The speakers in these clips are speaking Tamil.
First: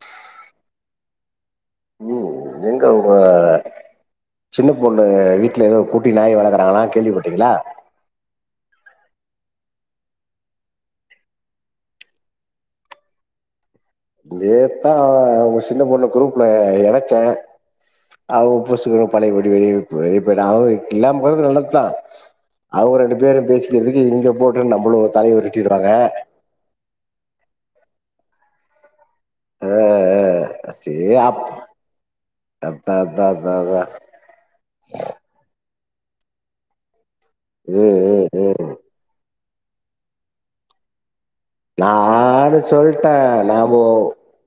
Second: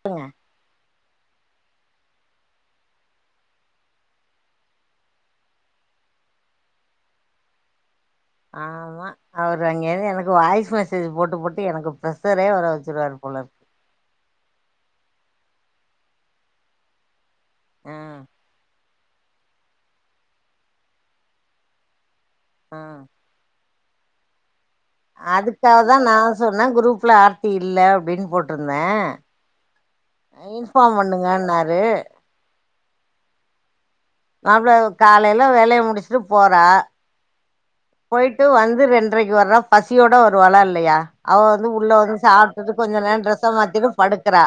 சொல்லுங்க ம், எங்க உங்க சின்ன பொண்ணு வீட்ல ஏதோ குட்டி நாய் வளக்கறாங்களா கேள்விப்பட்டீங்ளா ஆமா அவரு அங்க இருந்து எனக்கு வாய்ஸ் மெசேஜ் போட்டு போட்டு எனக்கு ப்ரசரே வர வச்சிருவாரு போல இருக்கு நேத்தா உங்க சின்ன பொண்ண குரூப்ல எணைச்சே ம் அவ பொசுக்குனு பழையபடி வெளிய வெளிய போயிட்ட அவ இல்லாமக்கறது நல்லத்தா அவங்க ரெண்டு பேரும் பேசி எதுக்கு இங்க போ அதுக்காகதா நா சொன்ன குரூப்ல ஆர்த்தி இல்ல பின் போட்ருந்தே ஆ இன்ஃபார்ம் பண்ணுங்கன்னாரு அத் தா அதா அதா மாப்ள காலைல வேளைய முடிச்சு ட்டு போறா ம் ம் போயிட்டு ம் வந்து ரெண்டரைக்கு வர பசியோட வருவாலா இல்லையா அவ வந்து உள்ள வந்து நானு சாப்பிட்டு கொஞ்சம் நேர டிரஸ்ச மாத்திட்டு படுக்கறா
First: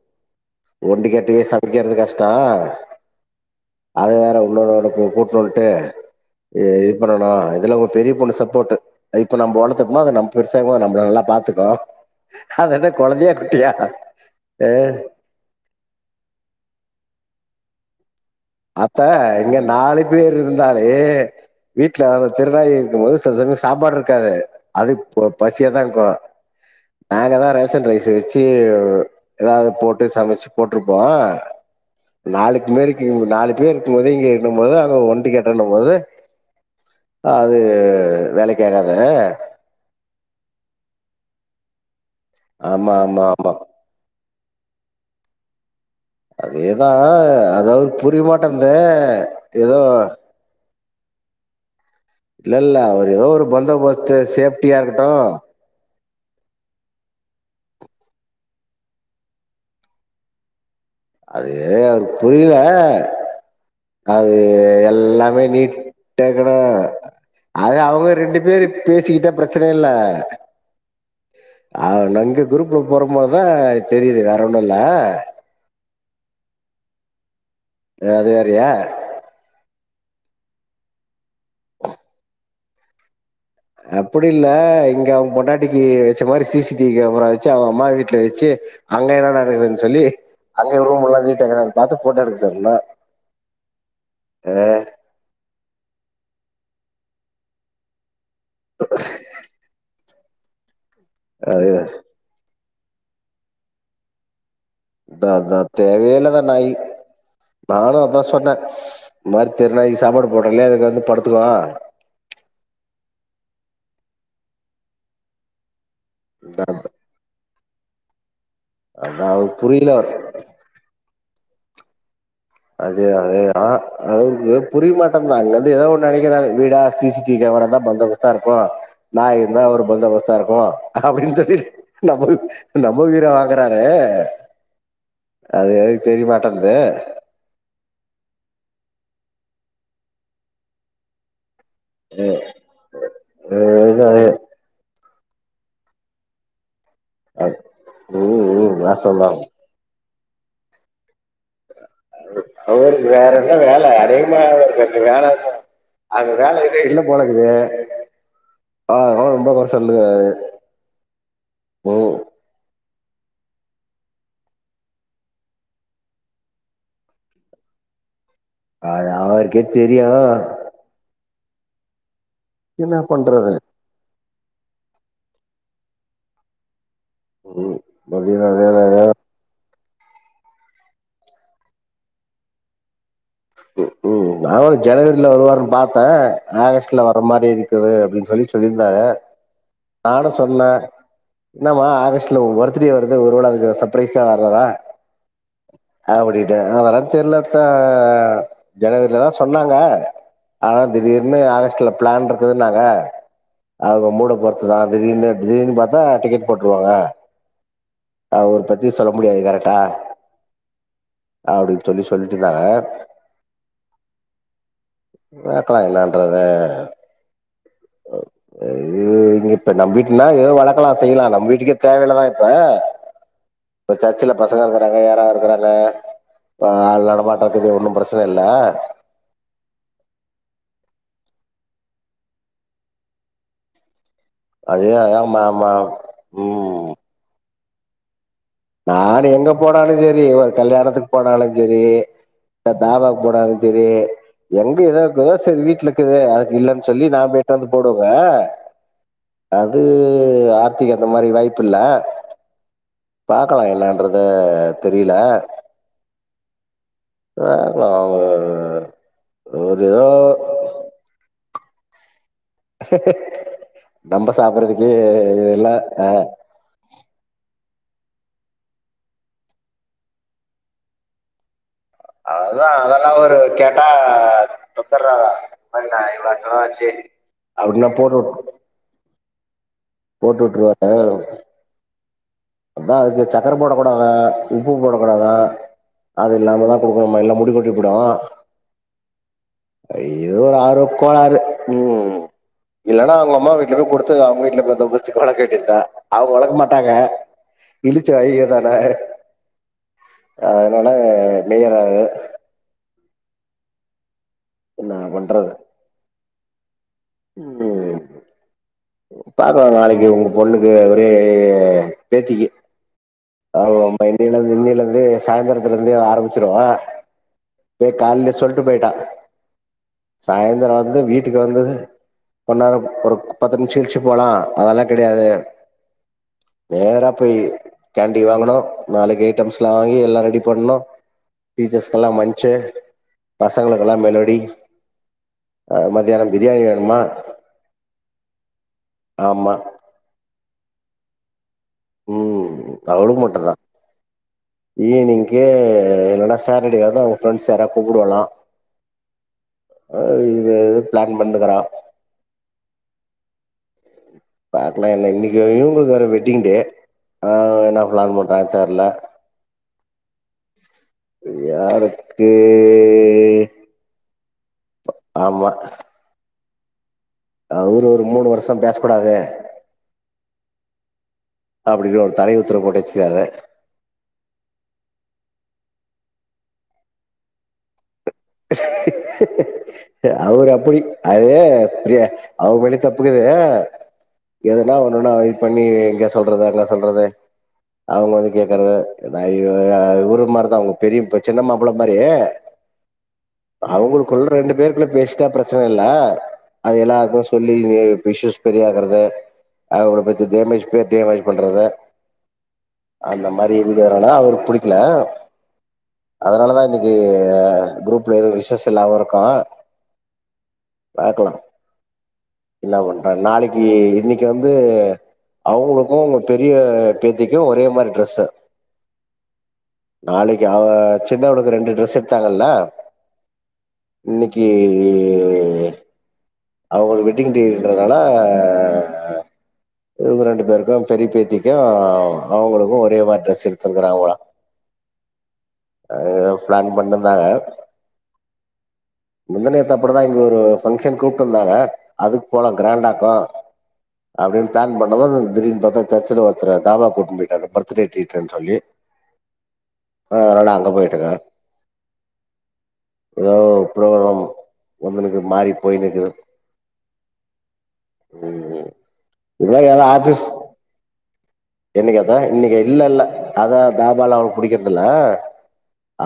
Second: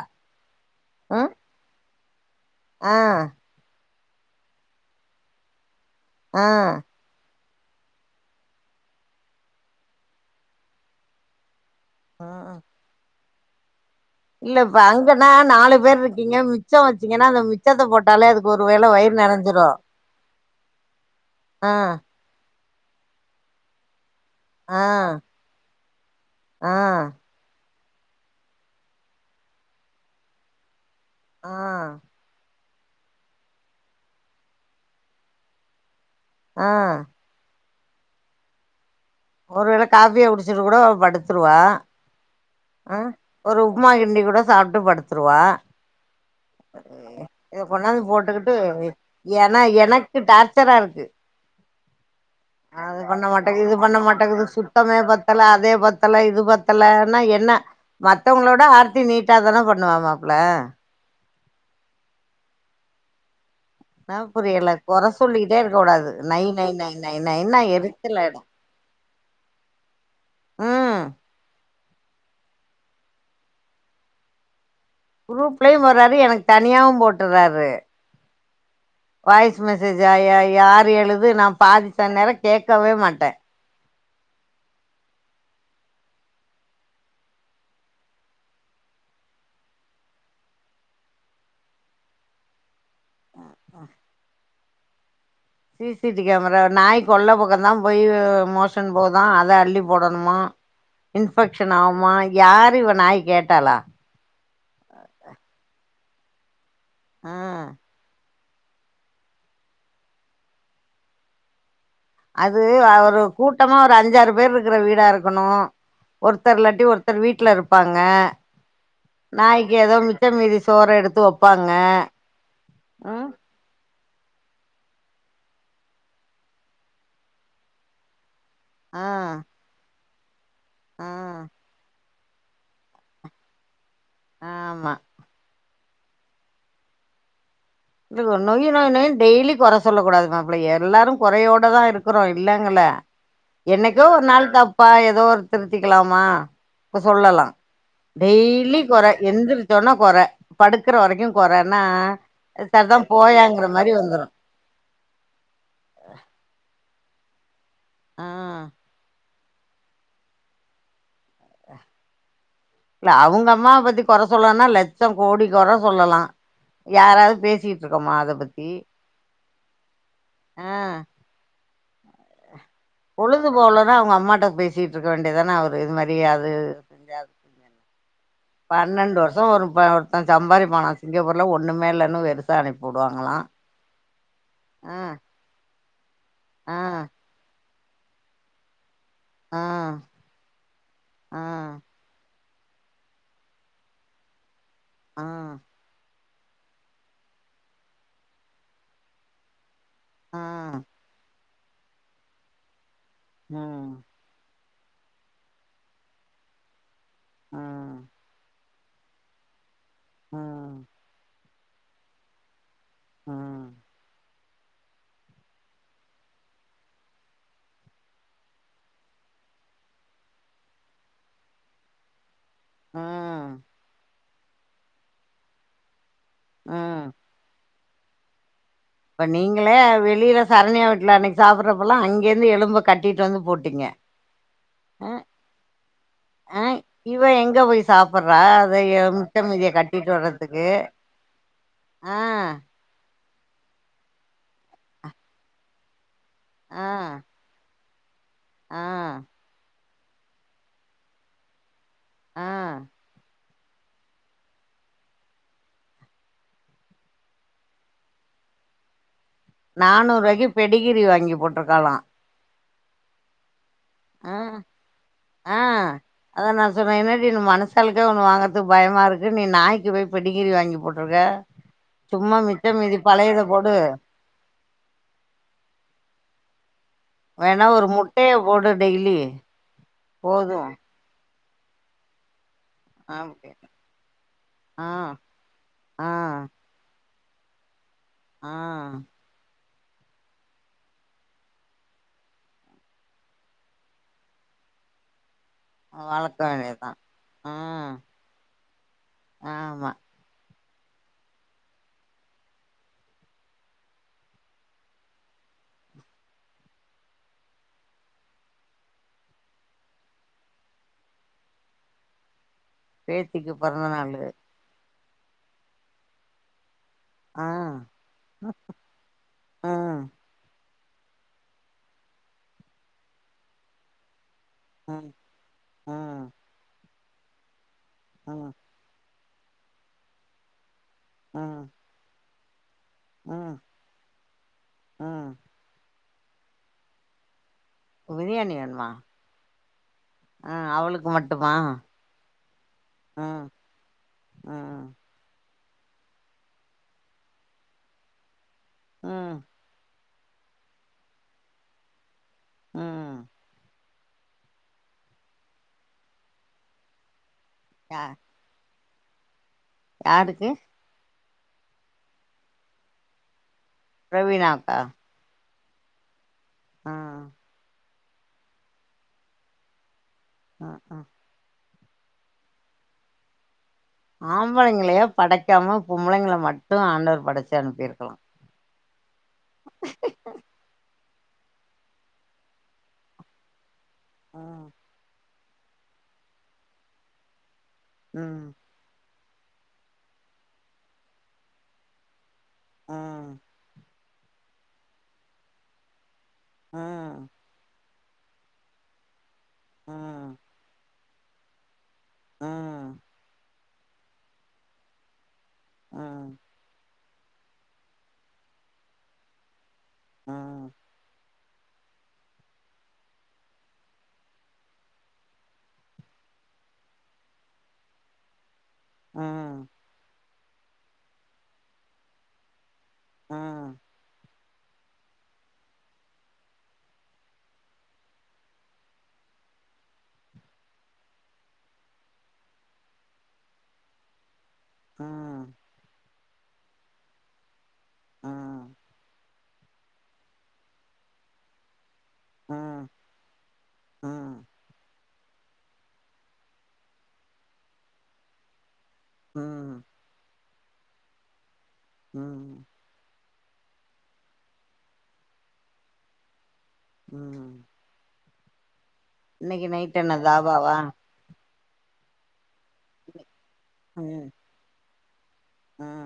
ஒண்டி ம் கட்டையே சமைக்கறது கஷ்டோ ஆ அது வேற உன்னொன்னு ஒன்ன கூட்டணு வன்ட்டு ஆ ஏ இது பண்ணனா இதுல அவங்க பெரிய பொண்ணு சப்போர்ட்டு இப்ப நம்மவளர்த்தோம்னா அத பெருசாககுபோ நம்மல நல்லா பாத்துக்கு அத என்ன கொழந்தையா குட்டியா ஏ, இல்லப்ப அங்கன்னா நாலு பேர் இருக்கீங்க மிச்சோ வச்சீங்கன்னா அந்த மிச்சத்தை போட்ட அத்தா இங்க நாலு பேர் இருந்தாலே ஆ வீட்ல அதாவது தெருநாயி இருக்கு போது சில சமயோ சாப்பாடு இருக்கு இருக்காது ஆ அது பசியா தா இருக்கு ஆ நாங்க தா ரே சன் ரைஸ் வெச்சு ஏதவது போட்டு சமைச்சு போட்டு டுருப்போ ஆ நாளைக்கு மேரிக்கு நாலு பேர் இருக்கு போது இங்கேனும் போது ஓண்டி கட்டென்னும்போது ஆ அது ஆ வேலக்கு ஆகாது ஒருவேள காபியா குடிச்சுட்டு கூட படுத்து த்துருவா ஆமா ஆ ஆமா ஆமா ஒரு உப்புமா கிண்டி கூட சாப்பிட்டு படுத்துருவா அதேதா இத அதாவரு கொண்டாந்து புரிய போட்டுக்கிட்டு மாட்டேந்து ஏதோ இ இல்ல இல்ல அது அவர் பண்ண ஏதோ ஒரு மாட்டேக்குது இது பண்ண பந்தோபஸ்து மாட்டேக்குது சேஃப்டியா சுத்தமே இருக்கட்டு பத்தல அதே ப அது பத்தல இது பத்தலன்னா எ என்ன மத்தவங்களோட ஆர்த்தி நீட்டாாதானே பண்ணுவா மாப்ல அது அவருக்கு புரியல என்னா அது புரியல கொற எல்லாமே சொல்லிட்டே இருக்க கூடாது நை நீட்டேக்கட நை நை நை நைன்னா அத அவங்க எரிச்சல் ஆயிடு ரெண்டு பேரு பேசிக்கிட்ட பிரச்சனை இல்ல ம் அவ நங்கு குரூப்ல போறபோதுதா தெரியிது வேற ஒன்னு குருப்லையு வரா எனக்கு தனியாவு போட்டுறாரு அ அது ஏ வாய்ஸ் மெசேஜ் ஆய்யாய்யா யாரு எழுது நா பாதி த நேரோ கேக்கவே மாட்டே அப்படி இல்ல இங்க அவ பொன்னாட்டிக்கு வெச்ச மாரி சி சி டிவி கேமரா வெச்சு அவங்க அம்மா வீட்டுல வெச்சு அங்க என்ன நடக்குதுன்னு சொல்லி அங்கே ரூம் எல்லா வீட்டு நீட்டா இருக்குதான்னு பாத்து போட்டோ எடுக்க சொல்லனா அ ஆ ஆ சிசிடி கேமரா நாய்க் கொள்ள பக்கொ தா பொய்யோ மோஷன் போதா அத அள்ளி போடன் நம்மா அது இன்ஃபெக்ஷன் ஆவ்மா யார் தி இவ நாய் கேட்டாளா தா அத்தா தேவையேலதா நாயி ம் நானு அதா சொன்னே மாரி தெரு நாய் சாப்பாடு போட்டோ இலே அதுக் வந்து படுத்துவா அது அவ்ரு கூட்டமா ஒரு அஞ்சாறு பேர் இருக்ற வீடா இருக்கணு ஒர்த்தர்லாட்டி ஒர்த்தர் வீட்ல இருப்பாக் அங்க அதா அவருக்கு நாய்க் புரியல எதோ அவரு மிச்ச மீதி சோற எடுத்து வொப் ப்பாங்க அது அதேரா அவ்ருக்கு புரிய மாட்டன்து அல்லந்து ஏதாவ் ஒ நெனைக்கிறாரு வீடா சிசிடிவி கேமரான்ந்தா பந்தா பஸ் தா இருக்கு ஆ நா இருந்தா அவர் பந்தாபஸ் தா இருக்கு ஆ அப்டின் சொல்லி நம்மரு நம்ம வீரோ வாங்குறாரே ஆமா அது தெரிய மாட்டன்து இதுகோ நொய் நொய் நொய் டெய்லி கொற சொல்லக் கூடாது மாப்ளே எல்லாரு கொறையோட் டதா இருக்குறோ இல்லங்கள என்னக்கோ ஒர் நாள் தப்பா எத் தோர் திருத்திக்கலாமா இப்ப சொல்லலா ம் ம் டெய்லி கொற வாஸ்தவந்தா எந்திரிச்சோனா கொற படுக்ற வரைக்கு கொறன்னா அவ்ருக் சரிதா அவ்ரு வேற என்ன போயாங்கிற வேல மாரி வந்துரு அடிக்மா அவர்க் அந்து வேலதா அந்த வேலை இல்லே என்னப் போலக்குதே ஆ ஆ வ ஒம்ப கொற சொல்லுவ நீ ல்ல அவுங்க அம்மாவ பத்தி கொற சொல்லானா லெச்சோ கோடி கொற சொல்லலா யாராவ் பேசிட்ருக்கோமா அத பத் ஆரு அவர்க்கே தெரியு ஆ என்ன பொழுது பண்றது போலதா அவ்ங் அம்மாட்ட பேசிட் ட்ருக்க வேண்டிதான அவரு இது மாரி அது ம் மதியான வேல பன்னெண்டு வர்ஷோ வரும்பா அவஞ் சம்பாரிபானா சிங்கபூர்ல ஒன்னுமே இல்லன்னு வெறுசா அனுப்பி வுடுவாங்களா உம் கும் நவ ஆ ஜனவரில வருவாருனு பாத் தே ஆ ஆகஸ்ட்ல வர்ர மாரி இருக் குது அப்டின் சொல்லி சொல்லி இருந்தாக ஆ ஆட சொன்னே ஆ என்னமா ஆகஸ்ட் இல்ல ஒ பர்த்டே வருது ஒருவேல அதுக்கு சப்ரைஸ் ஆ வர்றாரா ஆஹ் அப்டின்ட்டு அதுலா தெர்லாத்தா ஜனவரிலதா சொன்னாங்க ஆனா ஆ திடீர்னு ஆக ஸ்ட்ல ப்ளான் இருகுதுனாங்க ம் அவுங்க மூடப்பொறுத் துதா திடீர்னு திடீர்னு பாத்தா டிக்கெட் போட்ருவாங்க ம் ம் அவரு ஒருத்தர் து சொல்ல முடியாது கரெட்டா உம் அப்டினு சொல்லி சொல்லிட்ருந்தாங்க உம் வளக்லா எல்லான்றத இது இங்க இப்ப நம் வீட்னா ஏதோ வளக்கலா செய்யலா நம் வீட்டுகே தேவயில்லதா இப்ப ம் வச்சா சில பசங்க இருகறாங்க யாராது இருகறாங்க இப்ப ஆள் ம் நடமாட்ட இக்குது ஒன்னும் ப்ரச்சன இல்ல இப்ப நீங்களே அ வெளில சரணியா வீட்ல அன்னைக்கு சாப்டுறப்பல்லா அங்யேருந்து எலும்ப கட்டிட்டு வந்து போட்டீங்க அது அ ஆமா ஆமா உம் சாப் நானு எங்க போனாலு செரி ஒரு வர்றதுக்கு கல்யாணதுக்கு போனாலு செரி ஆ [unintelligible] போனாலு செரி எங்க ஏதாது தோச வீட்ல இக்கது து அதுக்கு ஆ இல்லன் சொல்லி நா போய்ட்டு வந்துட் போடோ இப்ப அது ஆ அது ஆர்த்திக்கி அந்த மாரி வாய்ப்பு இல்ல. ஆஹ் பாக்கலாம் என்னான்றது தெரில. வ உ நானூறு ருவாய்க்கி பெடிகிரி வாங்கி போட் ருக்கலாம் நம்ப சாப்பட்றதுக்கே ஆ இதெல்லா அ மனுசாலுக்கே ஒண்ணு வாங்கறதுக்கு பயமா இருக்கு. நீ நாய்க்கு போய் பெடிகிரி வாங்கி போட்டிருக்க அதா அதெல்லா ஒரு கேட்டா தந்தட்றாங்க இந்தமாரி நாய்லா ஆ சேரி வேணா ஒரு முட்டைய போடு டெய்லி போட்டு போது வுட்ருவாங்க அதா அதுக்கு அப்டி சக்கர போடக்கூடாதா, உப்பு ஆ போடக்கூடாதா. ஆ அது இல்லாமதா குடுக் போட்னுமா இல்லனா முடிகொட்டி ஆ ஐயோ ஒரு ஆர்வக்கோளாறு ம். இல்லன்னா அவங்க அம்மா வீட்ல போய் குடுத்து அவங்க வீட்ல பந்தோபஸ்துக்கு வளக்க வேண்டியதா அவங்க வளக்க மாட்டாங்க. ஆ இளிச்சவாயி இவ தான ஆமா அதனால மேயராங்க என்னா பண்றது? ம் பாக்கலா நாளைக்கி ஒங்க பொண்ணுக்கு ஒரே பேத்திக்கு பேத்திக்கு ஆமா பொறந்த ஆமா நாளு இன்னெலந்து இன்னெலந்து சாயந்திரத்துல இருந்தே ஆரம்பிச்சிரவா ஆ இப்பவே காலைலெ சொல்ட்டு போயிட்டா ம் சாயந்திர வந்து வீட்டுக்கு வந்து கொண்ணெரோ ஒரு பத்து நிமிஷம் கழிச்சி போலா அதெல்லா ம் கெடையாது ம் நேரா போய் கேண்டி ம் வாங்கணும் நாளைக்கி டம்ஸ் எல்லா வாங்கி எல்லா ரெடி பண்ணனு ம் டீச்சர்ஸ்க்கெல்லா மன்ஞ் சே ம் பசங்களுக்கெல்லா மெலோடி ம் அ மத் மதியானம் பிரியாணி வே இன்னா பிரியாணி வேண்மா ம் அவுளுக்கு மட்டுமா ம் அவுளுக்கு ம் மட்டுதா ம் ஈவ்னிங்கே அ இல்லன்னா சாட்டடே அது அவுங்க ஃப்ரெண்ட்ஸ் யாரா கூப்புடுவாங்ளா அ ஆ இவே ஏதோ பிளான் பண்ணுகிறா அ பாக்கலா என்ன இன்னிக்கு இவுங்குளுக்கு வேற வெட்டிங் டே அவ என்ன யா ப்ளான் பண்றா தெர்ல யாருக்கு யாருக்கே பிரவீனாக்கா ம் அவுரு ஒர் இந்த மூணு வருஷம் பேசக் கூடாது அ அ அப்டின்னு ஒரு தடை உத்தரவு போட்டு வெச்சிக்கிறாங்க ஆம்பளைங்ளே படக்காம பொம்ளைங்ள மட்டு ஆண்டவர் படச்சு அனுப்பிர்க்லா த அவர் அப்படி அது இப்டி அவுங் மேலயு தப்புக்கீது ம் எதனா ஒன்னுன்னா ஐ பண்ணி இங்க சொல்றது அங்க சொல்றது அவங்க வந்து ம் கேக்குறது [unintelligible] இவுரு மாரிதா உங்க பெரியப்ப சின்ன மாப்பிள மாரி ம் க்குள்ள ரெண்டு பேருக்குள்ள பேசிட்டா பிரச்சனை இல்ல அது எல்லாருக்கு ம் சொல்லி இஷூஸ் பெரியாகறத அவுங்கள பத்தி ம் டேமேஜ் பேர் டேமேஜ் பண்றது ம் அந்த மாரி அப்டி இருந்து வரனா அவருக் புடிக்கல ம் அதனாலதா இன்னைக்கி [unintelligible] குரூப் இப்டி ஒரு விஷயோ செல்லாம இருக்கோ ம் ம் பாக்கலா எல்லா பண்டாங்க நாளைக்கி இன்னைக்கு வந்து அவங்களுக்கு உங்க பெரிய பேத்திக்கும் ஒரே மாரி டிரெஸ்ஸு ஆ நாளைக்கு அவ சின்னவளுக்கு ரெண்டு ட்ரெஸ் எடுத்தாங்கல ம் இன்னைக் கே அவங்களுக்கு வெட்டிங் டேன்றதுனால இவங்க ரெண்டு பேருக்கு பெரிய பேத்திக்கு அவங்களுக்கு ஒரே மாரி ட்ரெஸ் எடுத்திருக்கறாங்க போல ஆ அ எயோ ஃப்ளான் பண்ணுன்தாக ம் முந்தாநேத் அப்படி தா இங்கொரு ஃபங்ஷன் கூப் தொன்னாக அதுக் போலா ம் க்ராண்டாக்கொ ம் அப்டின் ப்ளான் பட்டதன் திடின் பாத்தா சர்ச்சுல ஒர்த்தர தாபா கூட்னு போய்ட்டாங்க பர்த்துடே ட்ரீட்டுன் சொல்லி ம் ஆல அங் அ போய்ட்டுக்னா ம் எதோ ப்ரோக்ரம் வந்துனுக்கு மாறி போய்னுக்கு ம் ம் இது இன்னைக்கு நைட் என்ன தாபாவா என்னிக் அத்தா இன்னிக்கி இல்லல்ல அதா தாபால ம் அவ்ளு புடிக்கற்தில்ல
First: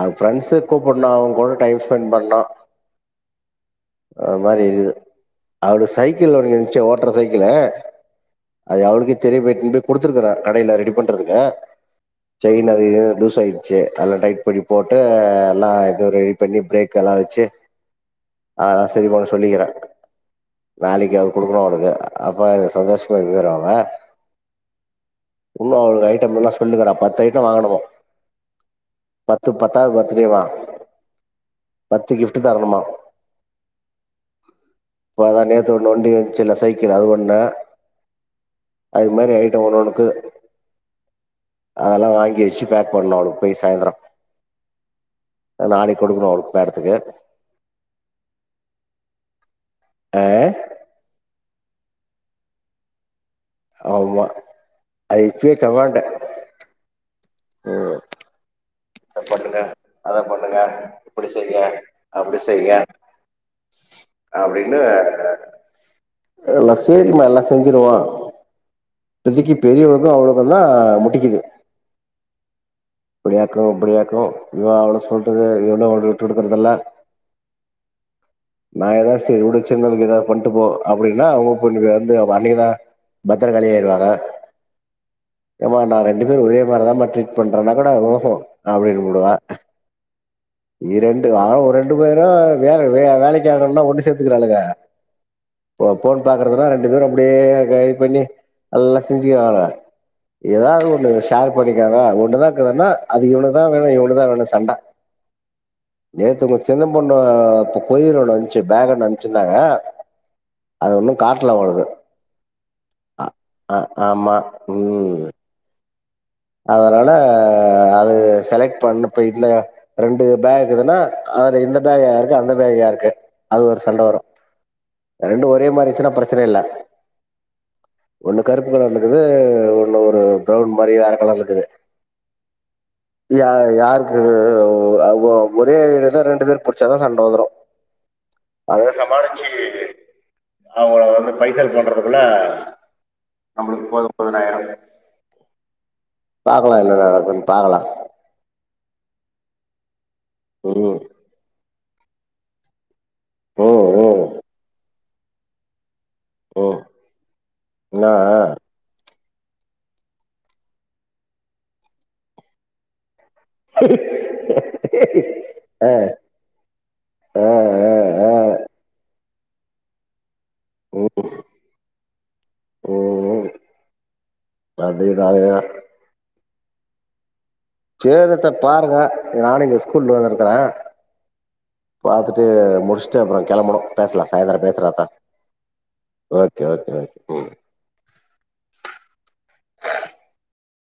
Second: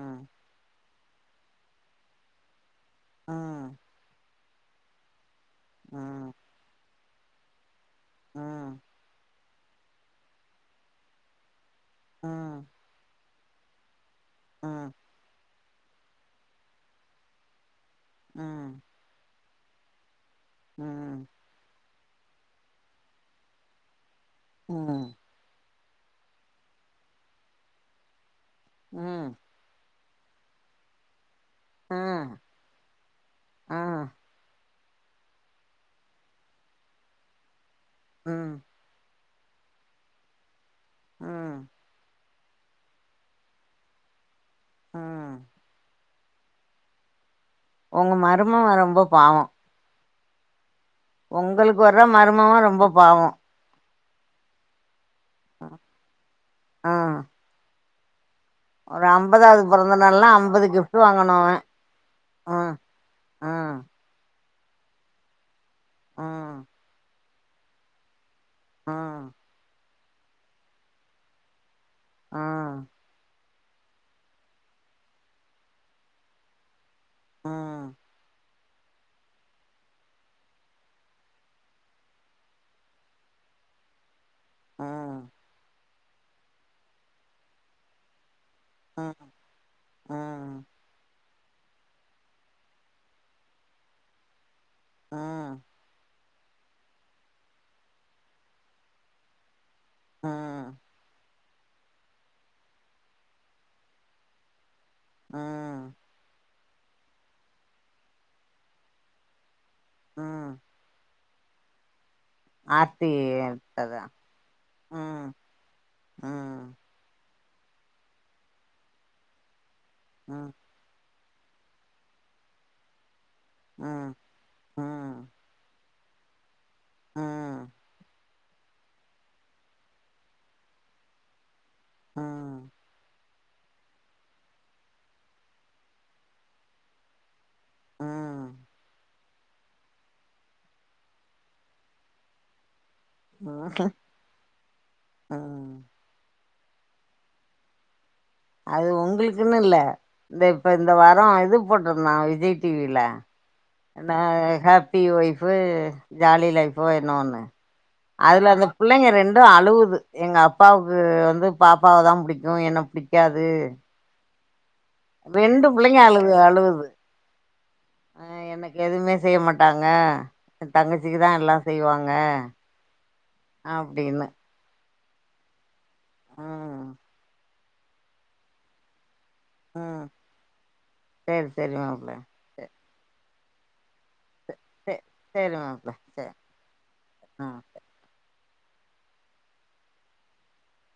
அவ் ஃப்ரெண்ஸு கூ போட்னுவ் அவ்ங் கூட டைம் ஸ்பெண் பண்னு ஆ அ மாரி இருக்குது அவ்ரு சைக்கிள் ஒன்னு இன்ச்சே ஓட் ட்ர சைக்கிள ம் அத் அவ்ளுக்கே தெரிய போய் இம்பே குடுத்துர்க்கற கடய்ல ரெடி பண்றதுக்க ம் செய்ன அதிக லூச் ஆய்ர்ச்சே நல்ல டைட் பன்னி ம் போட்டே லா எதோ ரெடி பண்ணி ப்ரேக் எல்லா வச்சு ம் ஆஆ சரி பாஸ் பன்னிக்கிற ம் நாளைக் ம் அவ் குடுக்குணு அவ்ளுக்கா அப்பாரு சந்தோஸ்மா இக்குராவ்ங்க ஆ இன்னு அவ்ளு ஐட்டம் என்னா சொல்லுக்குறா பத்து ஐட்ட வாங்கணுமோ பத்து பத்தாவ் வர் ச்சிரிவா பத்து ம் கிஃப்ட்டு தரணுமா போதா நேத்து ஒண் ஒண்டி வந்ச்சுல்ல சைக்கிளு அது ஒண்ண ம் இந் மாரி ஐட்டோ வரு உனக்கு ம் அதல்லா வாங்கி வெச் சு பேக் பண்ணு அவுளுக் போயி சாய்ந்ரோ ம் அ நாளை குடுக்குணு அவுளுக் மேடத்துக்கு உங்க மருமவ ரொம்ப பாவோ அ உங்களுக்கு வர்ற மருமவ ரொம்ப பாவோ ஆமா அது இப்பியே கமேண்ட ஆ ம் ஒரு பண்ணுங்க அம்பதாவது அத பொறந்தனாள்னா பண்ணுங்க அம்பது கிஃப்ட் இப்டி வாங்குணு அவ செய்ங்க அப்டி செய்ங்க ம் ம் அப்டின்னு அ எல்லா சேரிமா எல்லா ஸ் செஞ்சிருவா ஆ இப்பத்திக்கி பெரியவளு ன்னு அவுளுகுந்தா தா முட்டிகிது ஆஹ் ப்டியாக்கு அப்பிடியாக்கு இவ அவள சொல்றது இவளு அவள விட்டு குடுக்குறதல்ல ம் நா எதாவ் செரி உடு சின்னதுக் எதாவ் பண்டு போ அப்டின்னா அவுங்க பொண்ணுக்கு வந்து அவ் அன்னிக்கி தா பத்தரகாளியாயிருவாங்க அ ப நா ரெண்டு பேர் ஒரே மார தாம்ப ட்ரீட் பண் ண்றனா கொட ஓஹோ அப்டின்னு புடுவே ஆ ஆ இரண் ஆனா ஒ ரெண்டு பேரு வேல வே வேலைக்காவுனுன்னா ஒண்ணு சேந்துக்கிறாளுங்க ஆ போ போன் பாக்கறதுன்னா ரெண்டு பேரு அப்டியே இ இது பண்ணி நல்லா செஞ்சுக்குவாங்க எதாவது ஒன்னு ஸ் ஷேர் பண்ணிக்காங்கா ஒன்னுதா க்குதுன்னா அது இவுனுகுதா வேணு இவுனுகுதா வேணு சண்ட அ சின்ன பொண்ணு ப்ப போயிரு லன்ச்சு பேகு ஒன்னு அம்சிர்ந்தாங்க ஆ அது ஒண்ணு காட்ல வாழுது ஆர்த்தி அ அஹ் எடுத்ததா ஆமா உம் ம் ம் அதனால அது செலக்ட் பண்ணப்ப இல்ல ரெண்டு ம் பேக் இதுனா அதுல இந்த பேகு யாருக்கு அந்த பேகு யாருக்கு அது ஒரு சண்ட ம் வரு ம் ரெண்டு ஒரே மாரிந்ச்சுனா ப்ரச்சினை இல்ல ம் ஒண்ணு கருப்பு கலர்ல இருக்குது ஒன்னு ஒரு பிரவுன் மாரி அரக் கலர்ல இருக்குது ம் யா யாருக்கிது ஓ அ ஓ ஒரே இடதா ரெண்டு பேர் புடிச்சாதா சண்ட வந்துரு ம் அதுங்க சமாளிக் ச்சி அவுங்கள வந்து பைசல் பண்றதுக்குல நம்மளுக்கு போதும்போதுன் ஆய்ரு ம் பாக்கலா என்ன நடக்குன் பாகலா அது ஒங்களுக்குன் இல்ல இந்த இப்ப இந்த ம் வாரோ எது போட்ருந்தா விஜய் டி வி ல ம் நா ம் ஹேப் பி வொய்ஃபு ஜாலி ம் லைஃபோ என்னவோன்னு என்னா அ அதுல அந்த புள்ளைங்க ரெண் ட்டா அழுவுது எங்க அப்பாவுக்கு வந்து பாப்பாவதா புடிக்கு என்ன புடிக் காது ரெண்டு புள்ளைங்க அழுகு அழுவுது அ அ அ ஆ எனக்கு எதுவ்மே செய்ய மாட்டாங்க எ தங்கச்சிக்குதா ம் எல்லா செய்வாங்க ம் அப்டின்னு [unintelligible] ஆ சேருரத்த பாருங்க நானு இங்க ம் ஸ்கூல்ள்ளதா இருக்குற சேரி சேரி மாப்ள பாத்துட்டு முடிஸ்ட்டு அப்பறங் கெளம்பனு பேஸ்லாஸ் சாயந்தர சே பேசறாத்தா சேரி மாப்ள சேரி ஓகே ஓகே ஓகே ம்